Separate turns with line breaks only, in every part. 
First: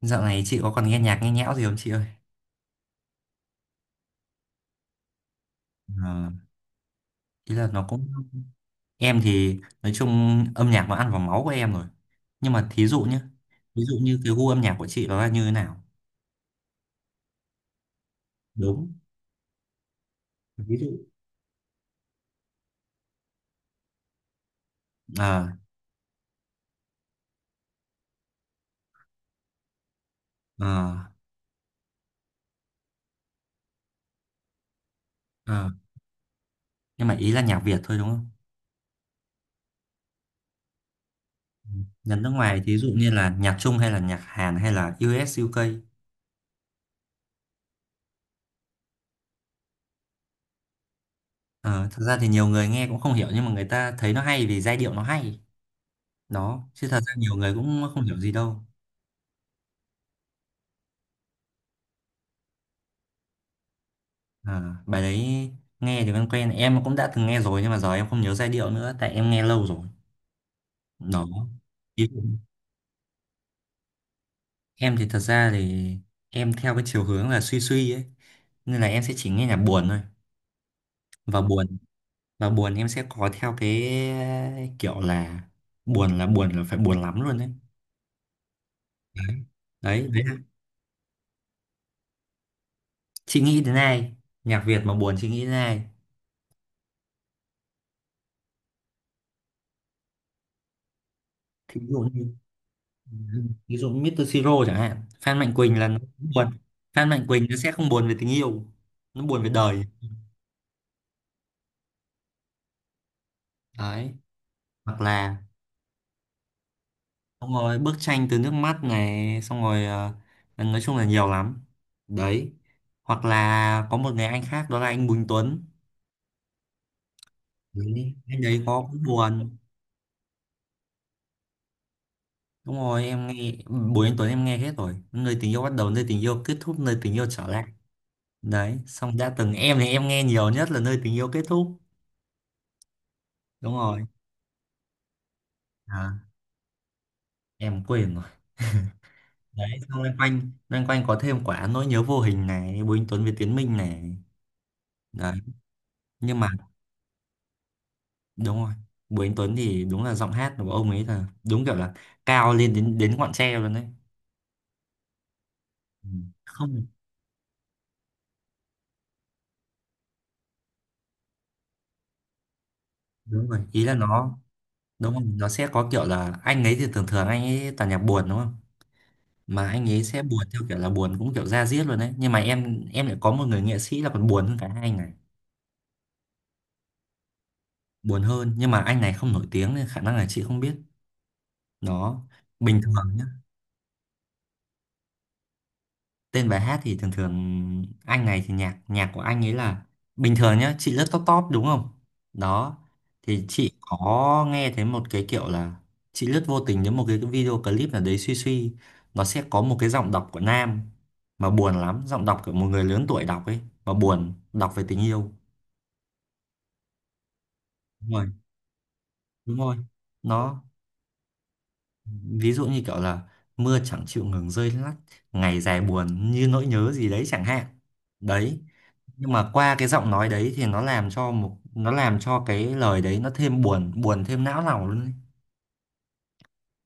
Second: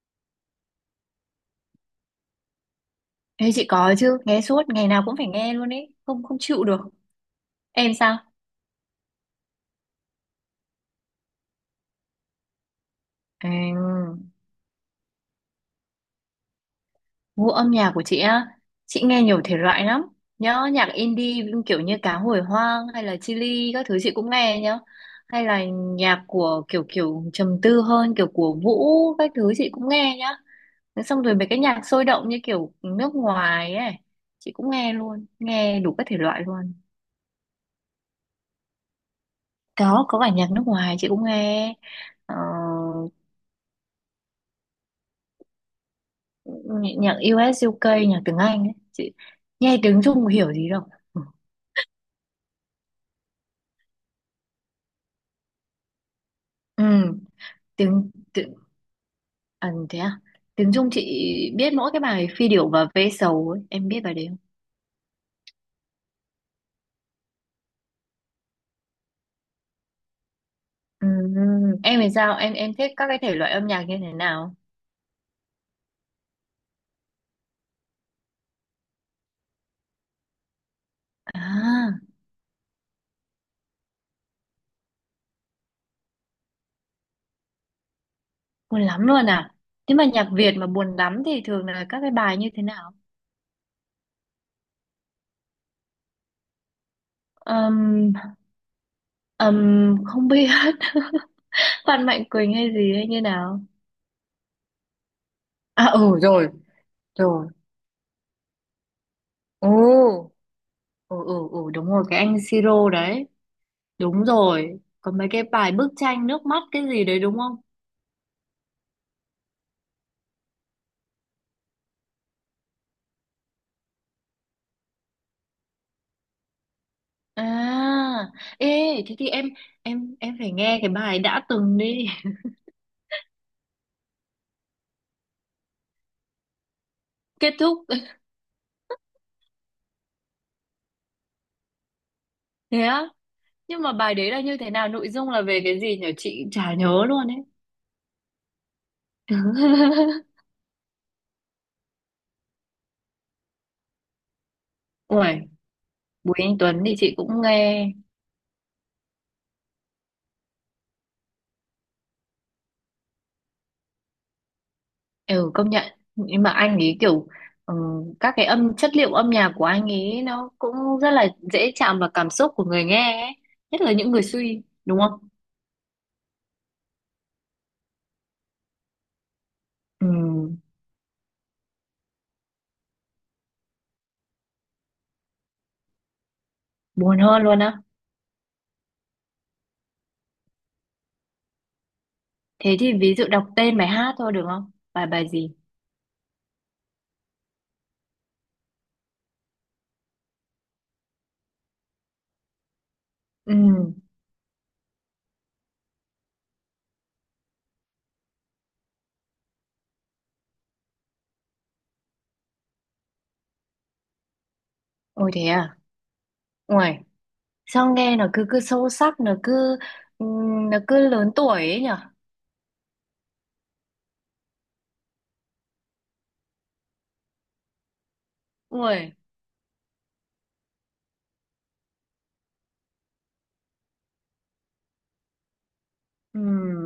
Dạo này chị có còn nghe nhạc nghe nhẽo gì không chị ơi?
Ê, chị có chứ, nghe suốt, ngày nào cũng phải nghe luôn ấy, không
Ờ.
không chịu được.
Ý là nó
Em
cũng
sao?
Em thì nói chung âm nhạc nó ăn vào máu của em rồi. Nhưng mà thí dụ nhé, ví dụ
À,
như cái gu âm nhạc của chị nó là như thế nào?
Gu âm nhạc của chị á,
Đúng.
chị nghe nhiều thể loại lắm. Nhớ
Ví
nhạc
dụ
indie kiểu như Cá Hồi Hoang hay là Chillies các thứ chị cũng nghe nhá. Hay
ờ
là nhạc của kiểu kiểu trầm tư hơn, kiểu của Vũ các thứ chị cũng nghe nhá.
ờ
Thế xong rồi mấy cái nhạc sôi động như kiểu nước ngoài ấy, chị cũng nghe luôn,
ờ
nghe đủ các thể loại luôn.
Nhưng mà ý là nhạc Việt thôi đúng không?
Có cả nhạc nước ngoài chị cũng nghe.
Nhạc nước
Ờ,
ngoài thí dụ như là nhạc Trung hay là nhạc Hàn hay là US UK.
Nhạc nhạc US UK, nhạc tiếng Anh ấy. Chị nghe tiếng Trung hiểu gì đâu. Ừ,
Ờ, thật ra thì nhiều người nghe cũng không hiểu nhưng mà người ta thấy nó hay vì giai điệu nó hay. Đó,
Ừ,
chứ thật ra nhiều người cũng không
tiếng,
hiểu gì
tiếng
đâu.
à, thế à? Tiếng Trung chị biết mỗi cái bài Phi điểu và Ve sầu ấy. Em biết bài đấy không?
À, bài đấy nghe thì quen quen em cũng đã từng nghe rồi nhưng mà giờ em không nhớ giai điệu nữa tại em nghe lâu rồi.
Ừ,
Đó.
em
Ý-
thì sao? Em thích các cái thể loại âm nhạc như thế nào?
em thì thật ra thì em theo cái chiều hướng là suy suy ấy, nên là em sẽ chỉ nghe nhạc buồn thôi. Và buồn,
À,
và buồn em sẽ có theo cái kiểu là buồn là buồn là phải buồn lắm luôn đấy.
buồn lắm
Đấy.
luôn à? Thế mà
Đấy, đấy.
nhạc Việt mà buồn lắm thì thường là các cái bài như thế nào?
Chị nghĩ đến ai? Nhạc Việt mà buồn chị nghĩ đến ai?
Ừm, ừm, không biết.
Thí dụ
Phan Mạnh
như,
Quỳnh hay gì hay như nào?
ví dụ Mr. Siro chẳng hạn. Phan Mạnh Quỳnh
À
là nó
ừ
buồn.
rồi,
Phan Mạnh Quỳnh
rồi.
nó sẽ không buồn về tình yêu, nó buồn về đời.
Ồ. Ừ ừ ừ đúng rồi cái anh Siro đấy,
Đấy.
đúng rồi
Hoặc
có mấy
là
cái bài bức tranh nước mắt cái gì đấy đúng
xong
không?
rồi bức tranh từ nước mắt này, xong rồi nói chung là nhiều lắm. Đấy. Hoặc là có một người anh khác, đó là anh Bùi Anh Tuấn. Đấy.
À,
Anh đấy
ê
có cũng
thế thì em,
buồn.
em phải nghe cái bài đã từng đi.
Đúng rồi em nghe Bùi Anh Tuấn em nghe hết rồi: nơi tình yêu bắt đầu, nơi tình yêu kết thúc, nơi tình yêu trở
Kết
lại.
thúc
Đấy xong đã từng. Em thì em nghe nhiều nhất là nơi tình yêu kết thúc.
thế á,
Đúng
nhưng mà
rồi.
bài đấy là như thế nào, nội dung là về cái gì nhỉ,
À,
chị chả nhớ luôn ấy.
em quên rồi. Đấy xong loanh quanh, loanh quanh có thêm quả nỗi nhớ vô hình này, Bùi Anh Tuấn với Tiến Minh này.
Ui,
Đấy.
Bùi
Nhưng mà
Anh Tuấn thì chị cũng nghe.
đúng rồi, Bùi Anh Tuấn thì đúng là giọng hát của ông ấy là đúng kiểu là cao lên đến đến ngọn tre luôn đấy.
Ừ, công nhận.
Ừ.
Nhưng mà anh
Không.
ấy kiểu ừ, các cái âm chất liệu âm nhạc của anh ấy nó cũng rất là dễ chạm vào cảm xúc của người nghe ấy.
Đúng rồi
Nhất
ý
là
là
những người
nó.
suy đúng
Đúng rồi
không?
nó sẽ có kiểu là anh ấy thì thường thường anh ấy toàn nhạc buồn đúng không, mà anh ấy sẽ buồn
Ừ,
theo kiểu là buồn cũng kiểu da diết luôn đấy. Nhưng mà em lại có một người nghệ sĩ là còn buồn hơn cả hai anh này.
buồn hơn luôn á.
Buồn hơn, nhưng mà anh này không nổi tiếng nên khả năng là chị không biết. Nó
Thế
bình
thì ví
thường nhá.
dụ đọc tên bài hát thôi được không, bài bài gì?
Tên bài hát thì thường thường anh này thì nhạc nhạc của anh ấy là bình thường nhá. Chị lướt top top đúng không? Đó. Thì chị
Ừm,
có nghe thấy một cái kiểu là chị lướt vô tình đến một cái video clip nào đấy suy suy, nó sẽ có một cái giọng đọc của nam mà buồn lắm, giọng đọc của một người lớn tuổi đọc ấy, mà buồn, đọc về tình
ôi
yêu.
thế à, ôi sao
Đúng
nghe
rồi.
nó cứ cứ sâu sắc, nó
Đúng rồi
cứ ừ,
nó
nó cứ lớn tuổi ấy nhở.
ví dụ như kiểu là mưa chẳng chịu ngừng rơi lắt, ngày dài buồn như nỗi nhớ gì đấy chẳng hạn. Đấy.
Ôi,
Nhưng mà qua cái giọng nói đấy thì nó làm cho cái lời đấy nó thêm buồn, buồn thêm não lòng luôn ấy.
ừ,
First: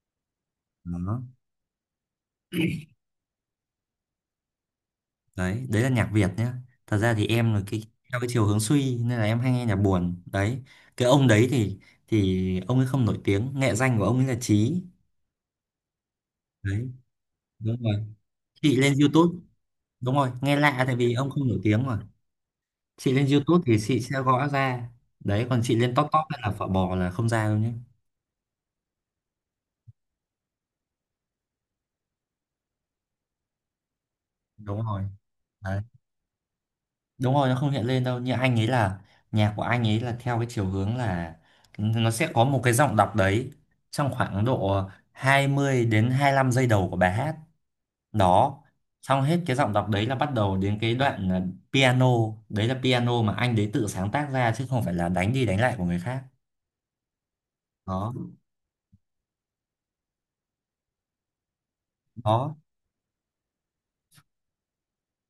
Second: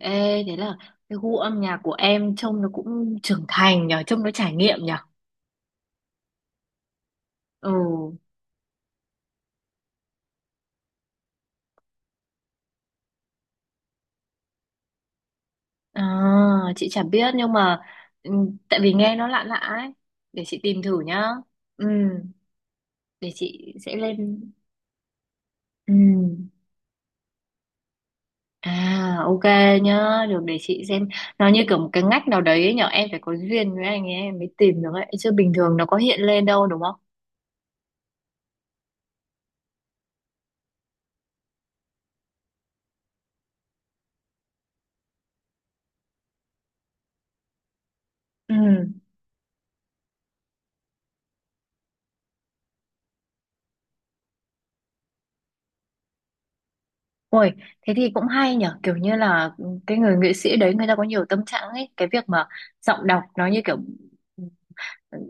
ê thế là cái
Đó.
gu âm nhạc của em trông nó cũng trưởng thành nhở, trông nó trải nghiệm nhở.
Đấy, đấy là nhạc Việt nhá. Thật ra thì em là
Ừ,
cái theo cái chiều hướng suy nên là em hay nghe nhạc buồn đấy. Cái ông đấy thì ông ấy không nổi tiếng. Nghệ danh của ông ấy là Chí.
à, chị
Đấy.
chả biết nhưng
Đúng
mà
rồi,
ừ,
chị
tại
lên
vì nghe nó
YouTube.
lạ lạ ấy,
Đúng rồi,
để
nghe
chị
lạ
tìm
tại
thử
vì
nhá.
ông không nổi tiếng
Ừ,
mà. Chị lên
để
YouTube
chị
thì
sẽ
chị sẽ gõ
lên.
ra. Đấy, còn chị lên
Ừ.
top top hay là phở bò là không ra đâu nhé.
À, ok nhá, được, để chị xem. Nó như kiểu một cái ngách nào đấy ấy nhở, em phải có duyên với anh ấy em mới
Đúng
tìm được
rồi.
ấy, chứ bình thường nó có hiện lên đâu đúng không?
Đúng rồi, nó không hiện lên đâu. Như anh ấy là nhạc của anh ấy là theo cái chiều hướng là nó sẽ có một cái giọng đọc đấy trong khoảng độ 20 đến hai lăm giây đầu của bài hát.
Ừ.
Đó. Xong hết cái giọng đọc đấy là bắt đầu đến cái đoạn là piano. Đấy là piano mà anh đấy tự sáng tác ra chứ không phải là đánh đi đánh lại của người khác.
Ôi, thế thì
Đó.
cũng hay nhở, kiểu như là cái người nghệ sĩ đấy người ta có nhiều tâm trạng ấy, cái việc mà
Đó.
giọng đọc nó như kiểu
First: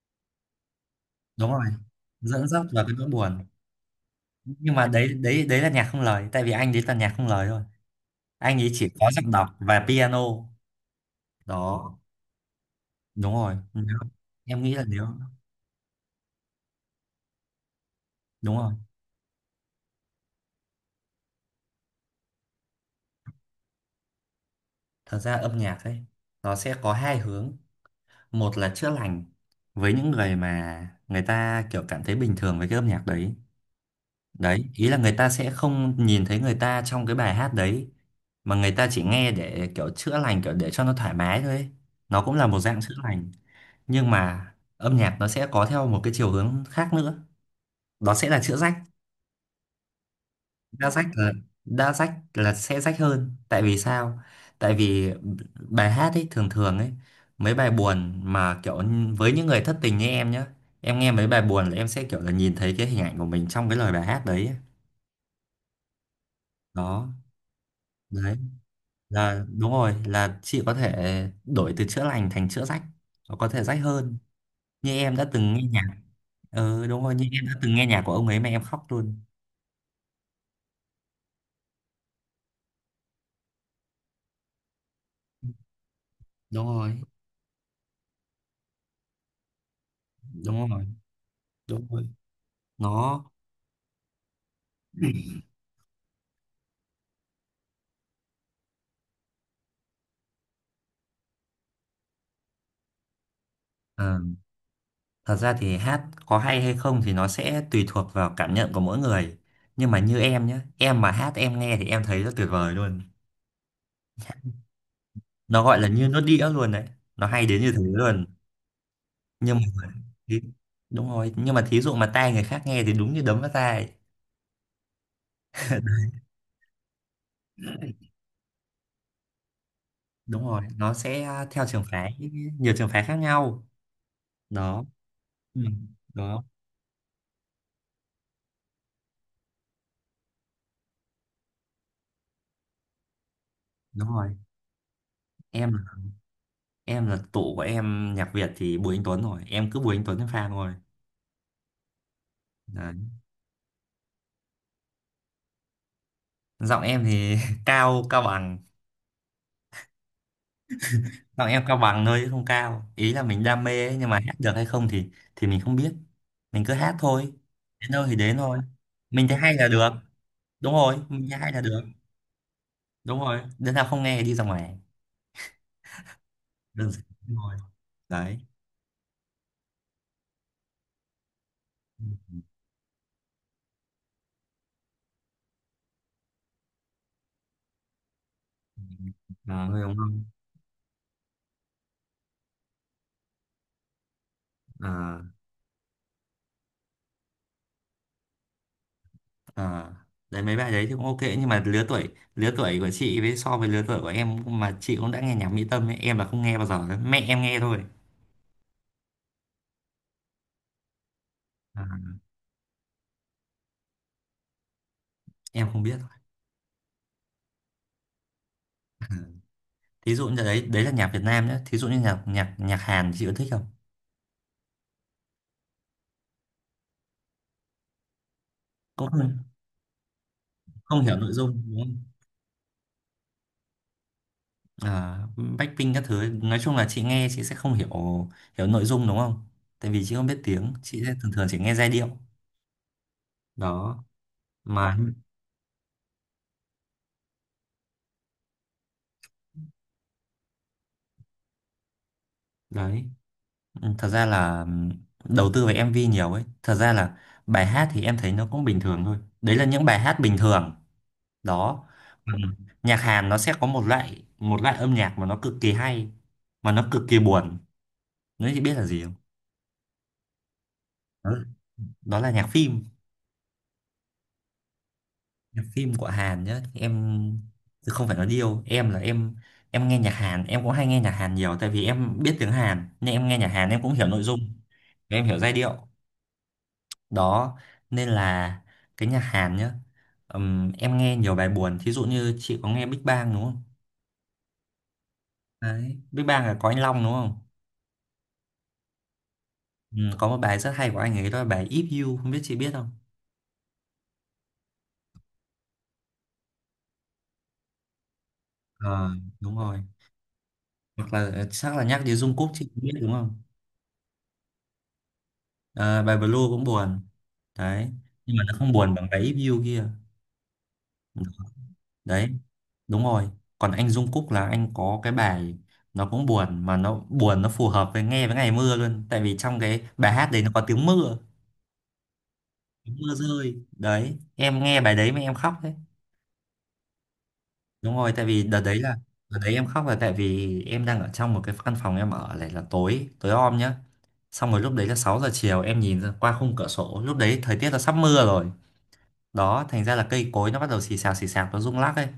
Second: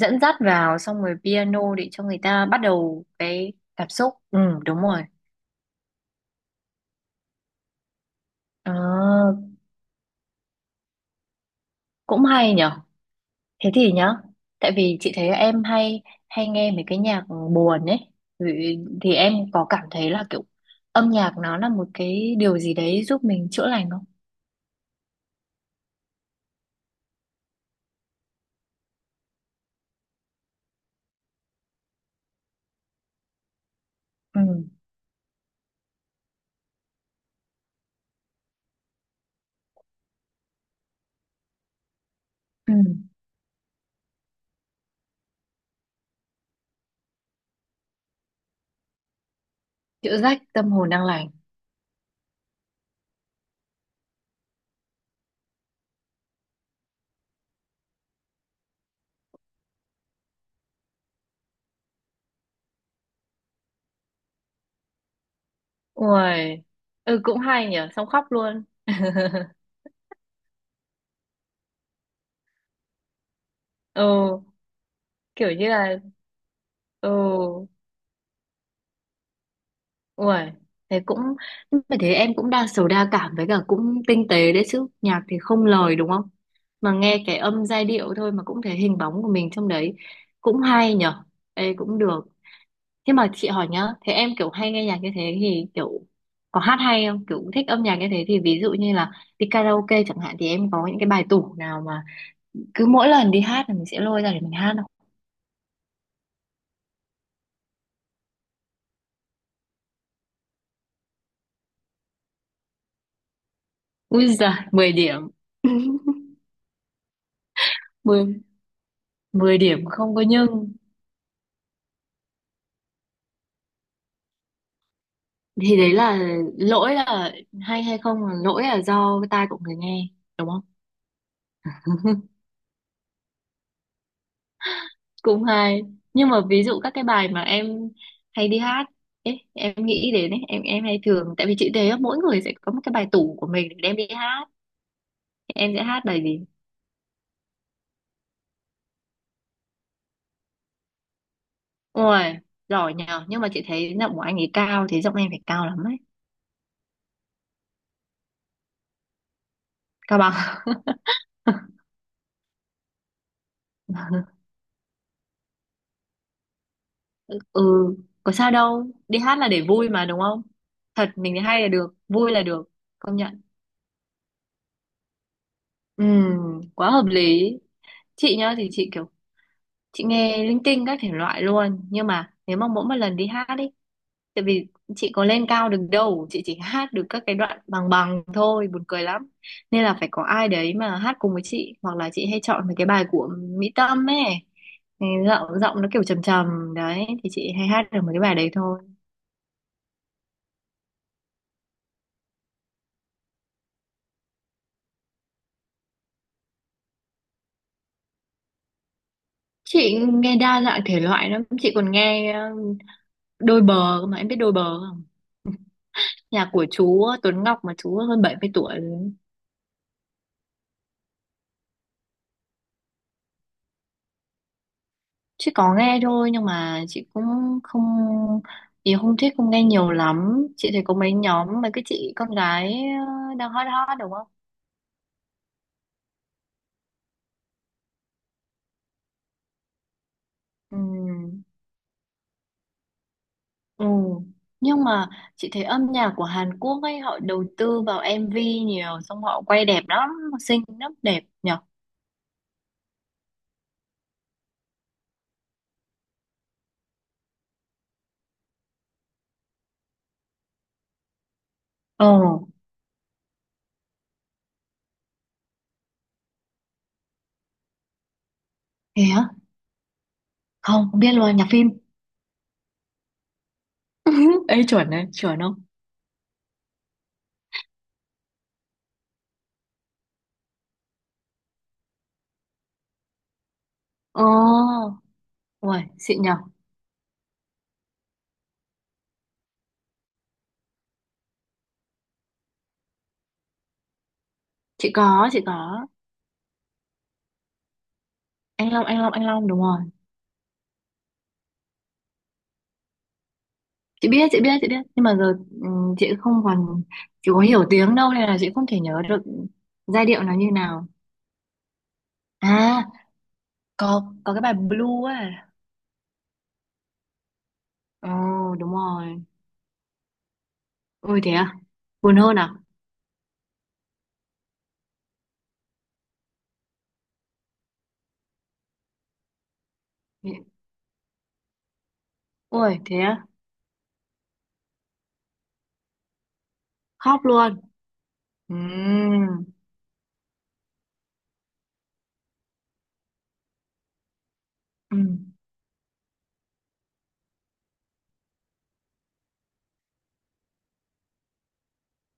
dẫn dắt vào xong rồi
Đúng rồi,
piano để cho người ta
dẫn
bắt
dắt vào cái
đầu
nỗi buồn.
cái cảm xúc, ừ
Nhưng
đúng
mà
rồi.
đấy, đấy đấy là nhạc không lời tại vì anh đấy là nhạc không lời thôi. Anh ấy
Ờ,
chỉ có giọng đọc và piano. Đó.
cũng hay nhở.
Đúng rồi
Thế
nếu,
thì nhá,
em
tại
nghĩ là
vì
nếu.
chị thấy em hay hay nghe mấy cái nhạc buồn ấy,
Đúng rồi,
thì em có cảm thấy là kiểu âm nhạc nó là một cái điều gì đấy giúp mình chữa lành không?
thật ra âm nhạc ấy nó sẽ có hai hướng. Một là chữa lành với những người mà người ta kiểu cảm thấy bình thường với cái âm nhạc đấy.
Ừ,
Đấy, ý là người ta sẽ không nhìn thấy người ta trong cái bài hát đấy, mà người ta chỉ nghe để kiểu chữa lành, kiểu để cho nó thoải mái thôi ấy. Nó cũng là một
ừ
dạng chữa lành. Nhưng mà âm nhạc nó sẽ có theo một cái chiều hướng khác nữa, đó sẽ là chữa rách.
chữa rách tâm hồn
Đa
đang
sách
lành.
là, đa sách là sẽ sách hơn. Tại vì sao? Tại vì bài hát ấy thường thường ấy, mấy bài buồn mà kiểu với những người thất tình như em nhá, em nghe mấy bài buồn là em sẽ kiểu là nhìn thấy cái hình ảnh của mình trong cái lời bài hát đấy ấy.
Ui,
Đó.
ừ cũng hay nhở, xong khóc
Đấy
luôn.
là đúng rồi, là chị có thể đổi từ chữa lành thành chữa rách. Nó có thể rách hơn
Ừ,
như em đã
kiểu
từng nghe
như
nhạc.
là
Ừ, đúng rồi, như em đã
ừ.
từng nghe nhạc của ông ấy mà em khóc luôn.
Ui, thế cũng phải, thế em cũng đa sầu đa cảm với cả cũng tinh tế đấy chứ, nhạc thì không lời đúng không,
Đúng
mà
rồi,
nghe cái âm giai điệu thôi mà cũng thấy hình bóng của mình trong đấy, cũng
đúng rồi,
hay nhở. Ê
đúng
cũng
rồi.
được. Thế
Nó.
mà chị hỏi nhá, thế em kiểu hay nghe nhạc như thế thì kiểu có hát hay không, kiểu thích âm nhạc như thế thì ví dụ như là đi karaoke chẳng hạn thì em có những cái bài tủ nào mà cứ mỗi lần đi hát là mình sẽ
ờ
lôi ra để mình hát không?
Thật ra thì hát có hay hay không thì nó sẽ tùy thuộc vào cảm nhận của mỗi người. Nhưng mà như em nhé, em mà hát em nghe thì em thấy rất tuyệt vời luôn.
Ui giời 10 điểm.
Nó gọi là như nó đĩa luôn đấy. Nó hay đến như thế luôn.
Mười,
Nhưng
10 điểm
mà
không có,
thí-
nhưng
đúng rồi, nhưng mà thí dụ mà tai người khác nghe thì đúng như đấm vào tai.
thì đấy là lỗi là, hay hay không là lỗi là do cái tai của người nghe
Đúng
đúng không?
rồi, nó sẽ theo trường phái, nhiều trường phái khác nhau. Đó.
Cũng
Ừ.
hay. Nhưng mà
Đó.
ví dụ các cái bài mà em hay đi hát ấy, em nghĩ đến ấy, em hay thường, tại vì chị thấy á, mỗi người sẽ có một cái bài tủ của mình để đem
Đúng
đi
rồi.
hát. Thì em sẽ
Em
hát bài gì?
em là tụ của em nhạc Việt thì Bùi Anh Tuấn rồi, em cứ Bùi Anh Tuấn em fan rồi.
Ôi
Đấy.
giỏi nhờ, nhưng mà chị thấy giọng của anh ấy cao thì giọng em phải cao lắm ấy.
Giọng em thì cao cao bằng.
Cao bằng.
Giọng em cao bằng thôi chứ không cao. Ý là mình đam mê ấy, nhưng mà hát được hay không thì mình không biết. Mình cứ hát thôi.
Ừ,
Đến đâu thì
có
đến
sao
thôi.
đâu, đi
Mình thấy
hát là
hay
để
là
vui
được.
mà đúng không?
Đúng rồi,
Thật,
mình
mình
thấy
thấy
hay là
hay là
được.
được, vui là được, công
Đúng rồi.
nhận.
Đứa nào không nghe thì đi ra ngoài.
Ừ,
Đơn
quá
giản
hợp lý.
thôi.
Chị
Đấy.
nhá thì chị kiểu, chị nghe linh tinh các thể loại luôn, nhưng mà nếu mà mỗi một lần đi hát đi, tại vì chị có lên cao được đâu, chị chỉ hát được các cái đoạn bằng bằng thôi, buồn cười lắm,
À, người
nên
đúng
là phải có
không?
ai đấy mà hát cùng với chị, hoặc là chị hay chọn mấy cái bài của Mỹ Tâm ấy. Thì
À,
giọng giọng nó kiểu trầm trầm đấy thì chị hay hát được mấy cái bài đấy thôi.
à. Đấy mấy bài đấy thì cũng ok, nhưng mà lứa tuổi, lứa tuổi của chị với so với lứa tuổi của em, mà chị cũng đã nghe nhạc Mỹ Tâm ấy, em là không nghe bao giờ, mẹ em nghe thôi.
Chị nghe đa dạng thể loại lắm, chị
À,
còn nghe ờ, đôi bờ cơ, mà em biết đôi bờ không?
em không biết.
Nhạc của chú Tuấn Ngọc mà chú hơn 70 tuổi rồi.
Thí dụ như đấy, đấy là nhạc Việt Nam nhé. Thí dụ như nhạc nhạc nhạc Hàn thì chị có thích không?
Chị có nghe thôi, nhưng mà chị cũng không, thì
Cũng
không thích,
không,
không nghe nhiều lắm. Chị thấy có
không
mấy
hiểu nội
nhóm
dung
mấy
đúng
cái
không?
chị con gái ờ, đang hot hot đúng không?
À, Blackpink các thứ nói chung là chị nghe, chị sẽ không hiểu, hiểu nội dung đúng không? Tại vì chị không biết tiếng,
Ừ.
chị sẽ thường thường chỉ nghe giai điệu.
Ừ.
Đó
Nhưng
mà.
mà
Ừ.
chị thấy âm nhạc của Hàn Quốc ấy họ đầu tư vào MV nhiều, xong họ quay đẹp lắm, xinh lắm, đẹp nhở.
Đấy. Ừ, thật ra là đầu tư về MV nhiều ấy, thật ra là bài hát thì em thấy nó cũng bình thường thôi, đấy là những bài hát bình thường. Đó. Ừ.
Ồ,
Nhạc Hàn nó sẽ có một loại, âm nhạc mà nó cực kỳ hay, mà nó cực kỳ buồn. Nói chị biết là
thế
gì?
hả? Không, không biết
Đó,
luôn, nhạc phim.
đó là nhạc phim.
Ê chuẩn đấy, chuẩn không?
Nhạc phim của Hàn nhá em, chứ không phải nói điêu. Em là em nghe nhạc Hàn em cũng hay nghe nhạc Hàn nhiều tại vì em biết tiếng Hàn nên em nghe nhạc Hàn em cũng hiểu nội
Ồ,
dung và em hiểu giai
uầy,
điệu.
xịn nhở.
Đó. Nên là cái nhạc Hàn nhá, em nghe nhiều bài buồn. Thí dụ như chị có nghe Big Bang đúng không?
Chị có, chị có.
Đấy, Big Bang là có anh Long đúng không?
Anh Long, anh Long, anh Long đúng rồi.
Có một bài rất hay của anh ấy đó là bài If You, không biết chị biết không.
Chị biết, chị biết, chị biết nhưng mà giờ chị không còn, chị có hiểu tiếng đâu nên là chị không thể nhớ
Ờ,
được
đúng rồi.
giai điệu nó như nào.
Hoặc là chắc là nhắc đến Jungkook
À
chị cũng biết đúng không.
có cái bài Blue ấy.
Ờ, bài Blue cũng buồn. Đấy,
Ồ,
nhưng mà nó không
đúng
buồn bằng cái
rồi,
If You kia.
ôi thế à, buồn
Đấy.
hơn à.
Đúng rồi, còn anh Jung Kook là anh có cái bài nó cũng buồn, mà nó buồn nó phù hợp với nghe với ngày mưa luôn, tại vì trong cái bài hát đấy nó có tiếng mưa,
Ôi
tiếng
thế
mưa
à,
rơi đấy. Em nghe bài đấy mà em khóc đấy.
khóc luôn.
Đúng rồi, tại vì đợt đấy là, đợt
Ừm.
đấy em khóc là tại vì em đang ở trong một cái căn phòng em ở này là tối tối om nhá. Xong rồi lúc đấy là sáu giờ
Ừm.
chiều em nhìn ra qua khung cửa sổ lúc đấy thời tiết là sắp mưa rồi. Đó, thành ra là cây cối nó bắt đầu xì xào nó rung lắc ấy.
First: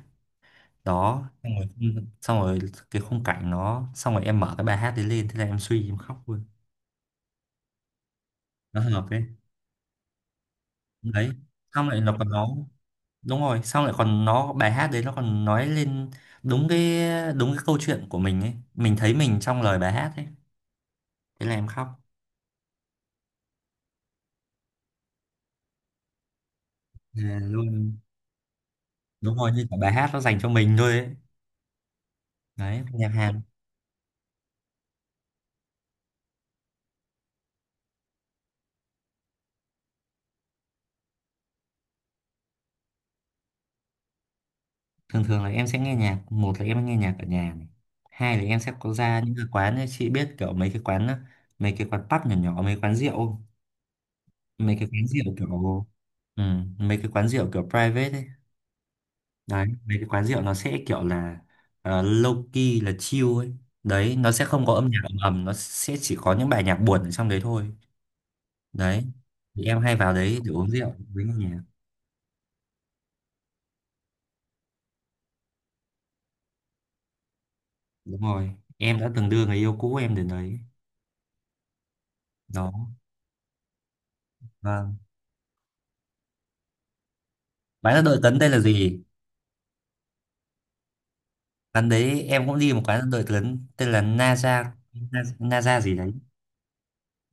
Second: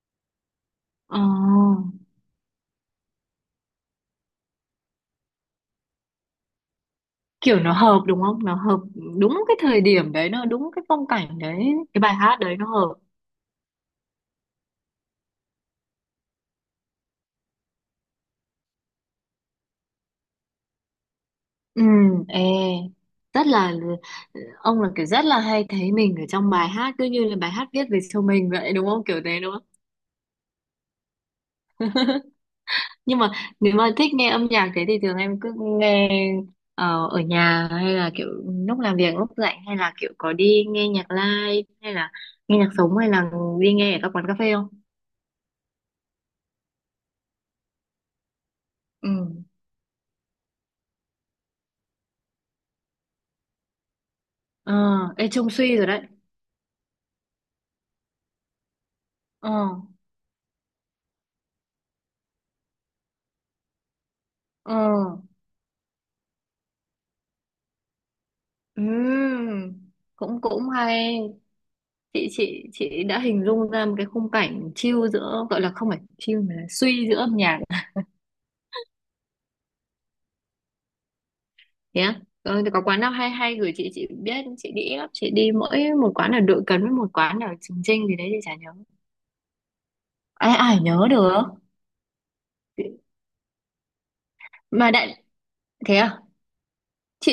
Ờ.
Đó xong rồi cái khung cảnh nó, xong rồi em mở cái bài hát đấy lên, thế là em suy em khóc luôn.
Kiểu nó hợp đúng không, nó
Nó
hợp
hợp đấy.
đúng cái thời điểm đấy, nó đúng cái phong
Đấy.
cảnh đấy,
Xong lại
cái bài
nó còn
hát
nó,
đấy nó hợp.
đúng rồi xong lại còn nó, bài hát đấy nó còn nói lên đúng cái, đúng cái câu chuyện của mình ấy, mình thấy mình trong lời bài hát ấy, thế là em
Ừ,
khóc.
ê, rất là ông là kiểu rất là hay thấy mình ở trong bài hát, cứ như là
À,
bài hát viết
luôn.
về show mình vậy đúng không, kiểu
Đúng
thế
rồi,
đúng không?
như cả bài hát nó dành cho mình thôi ấy. Đấy nhạc
Nhưng mà
Hàn.
nếu mà thích nghe âm nhạc thế thì thường em cứ nghe ờ, ở nhà hay là kiểu lúc làm việc lúc rảnh, hay là kiểu có đi nghe nhạc live hay là nghe nhạc sống, hay là đi nghe ở các quán cà phê không?
Thường thường là em sẽ nghe nhạc, một là em nghe nhạc ở nhà này, hai là em sẽ có ra những cái
Ừ.
quán ấy. Chị biết kiểu mấy cái quán, mấy cái quán pub nhỏ nhỏ, mấy quán rượu không?
Ờ,
Mấy cái quán
ê
rượu
trông suy
kiểu,
rồi đấy.
ừ, mấy cái quán rượu kiểu private ấy.
Ờ,
Đấy mấy cái quán rượu nó sẽ kiểu là low key là chill ấy. Đấy nó sẽ không có
ờ
âm nhạc ầm ầm, nó sẽ chỉ có những bài nhạc buồn ở trong đấy thôi. Đấy. Thì
ừm,
em hay vào đấy
cũng
để
cũng
uống rượu
hay.
với người nhà.
Chị đã hình dung ra một cái khung cảnh chill, giữa gọi là không phải chill mà là suy, giữa âm nhạc.
Đúng rồi, em đã từng đưa người yêu cũ em đến đấy.
Nhé á. Ờ, thì
Đó,
có quán nào hay hay gửi chị biết chị đi
vâng.
ít lắm, chị đi mỗi một quán ở Đội Cấn với một quán ở Trường
Quán ăn
Chinh gì
đội
đấy
tấn
thì
đây
chả
là
nhớ,
gì?
ai ai nhớ được
Quán đấy em cũng đi, một quán ăn đội tấn tên là Naza,
mà đại.
Naza Naza gì
Thế
đấy.
à,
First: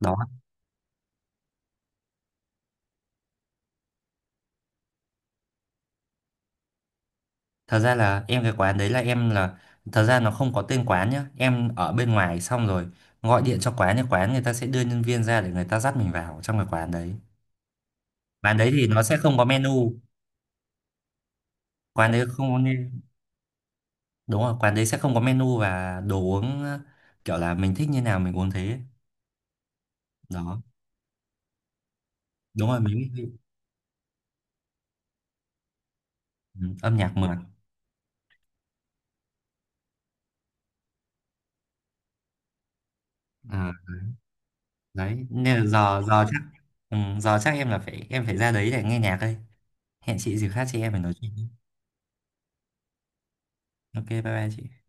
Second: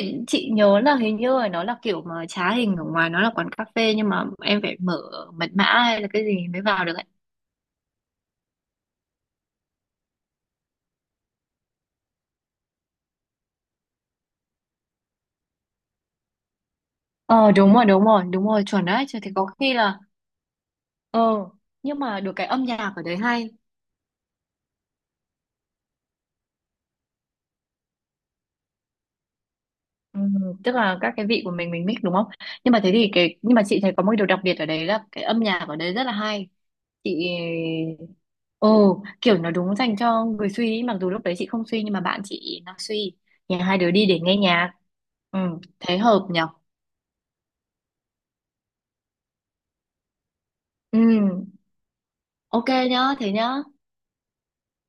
Đó.
chị nhớ là hình như là nó là kiểu mà trá hình, ở ngoài nó là quán cà phê nhưng mà em phải mở mật mã hay là cái gì mới vào được ấy.
Thật ra là em, cái quán đấy là em là, thật ra nó không có tên quán nhá. Em ở bên ngoài xong rồi gọi điện cho quán, thì quán người ta sẽ đưa nhân viên ra để người ta dắt mình vào trong cái quán đấy.
Ờ đúng rồi đúng rồi đúng
Quán
rồi,
đấy
chuẩn
thì nó
đấy.
sẽ
Chứ thì
không có
có khi
menu.
là ờ, nhưng
Quán
mà
đấy
được
không
cái
có
âm nhạc
nên-
ở đấy hay.
Đúng rồi, quán đấy sẽ không có menu và đồ uống, kiểu là mình thích như nào mình uống thế.
Ừ,
Đó.
tức là các cái vị của mình mix đúng không?
Đúng
Nhưng
rồi
mà thế thì
mình.
cái, nhưng mà chị thấy có một điều đặc biệt ở đấy là cái âm nhạc ở đấy rất là hay.
Ừ, âm
Chị
nhạc mượt.
ồ kiểu nó đúng dành cho người suy ý, mặc dù lúc đấy chị không suy nhưng mà bạn chị nó suy.
À,
Nhà hai đứa đi để nghe nhạc.
đấy
Ừ,
nên là
thế
giờ giờ
hợp
chắc.
nhở?
Ừ, giờ chắc em là phải em phải ra đấy để nghe nhạc đây. Hẹn chị dịp khác chị em
Ừ,
phải nói chuyện nhé.
ok nhá, thế nhá.
Ok, bye bye chị.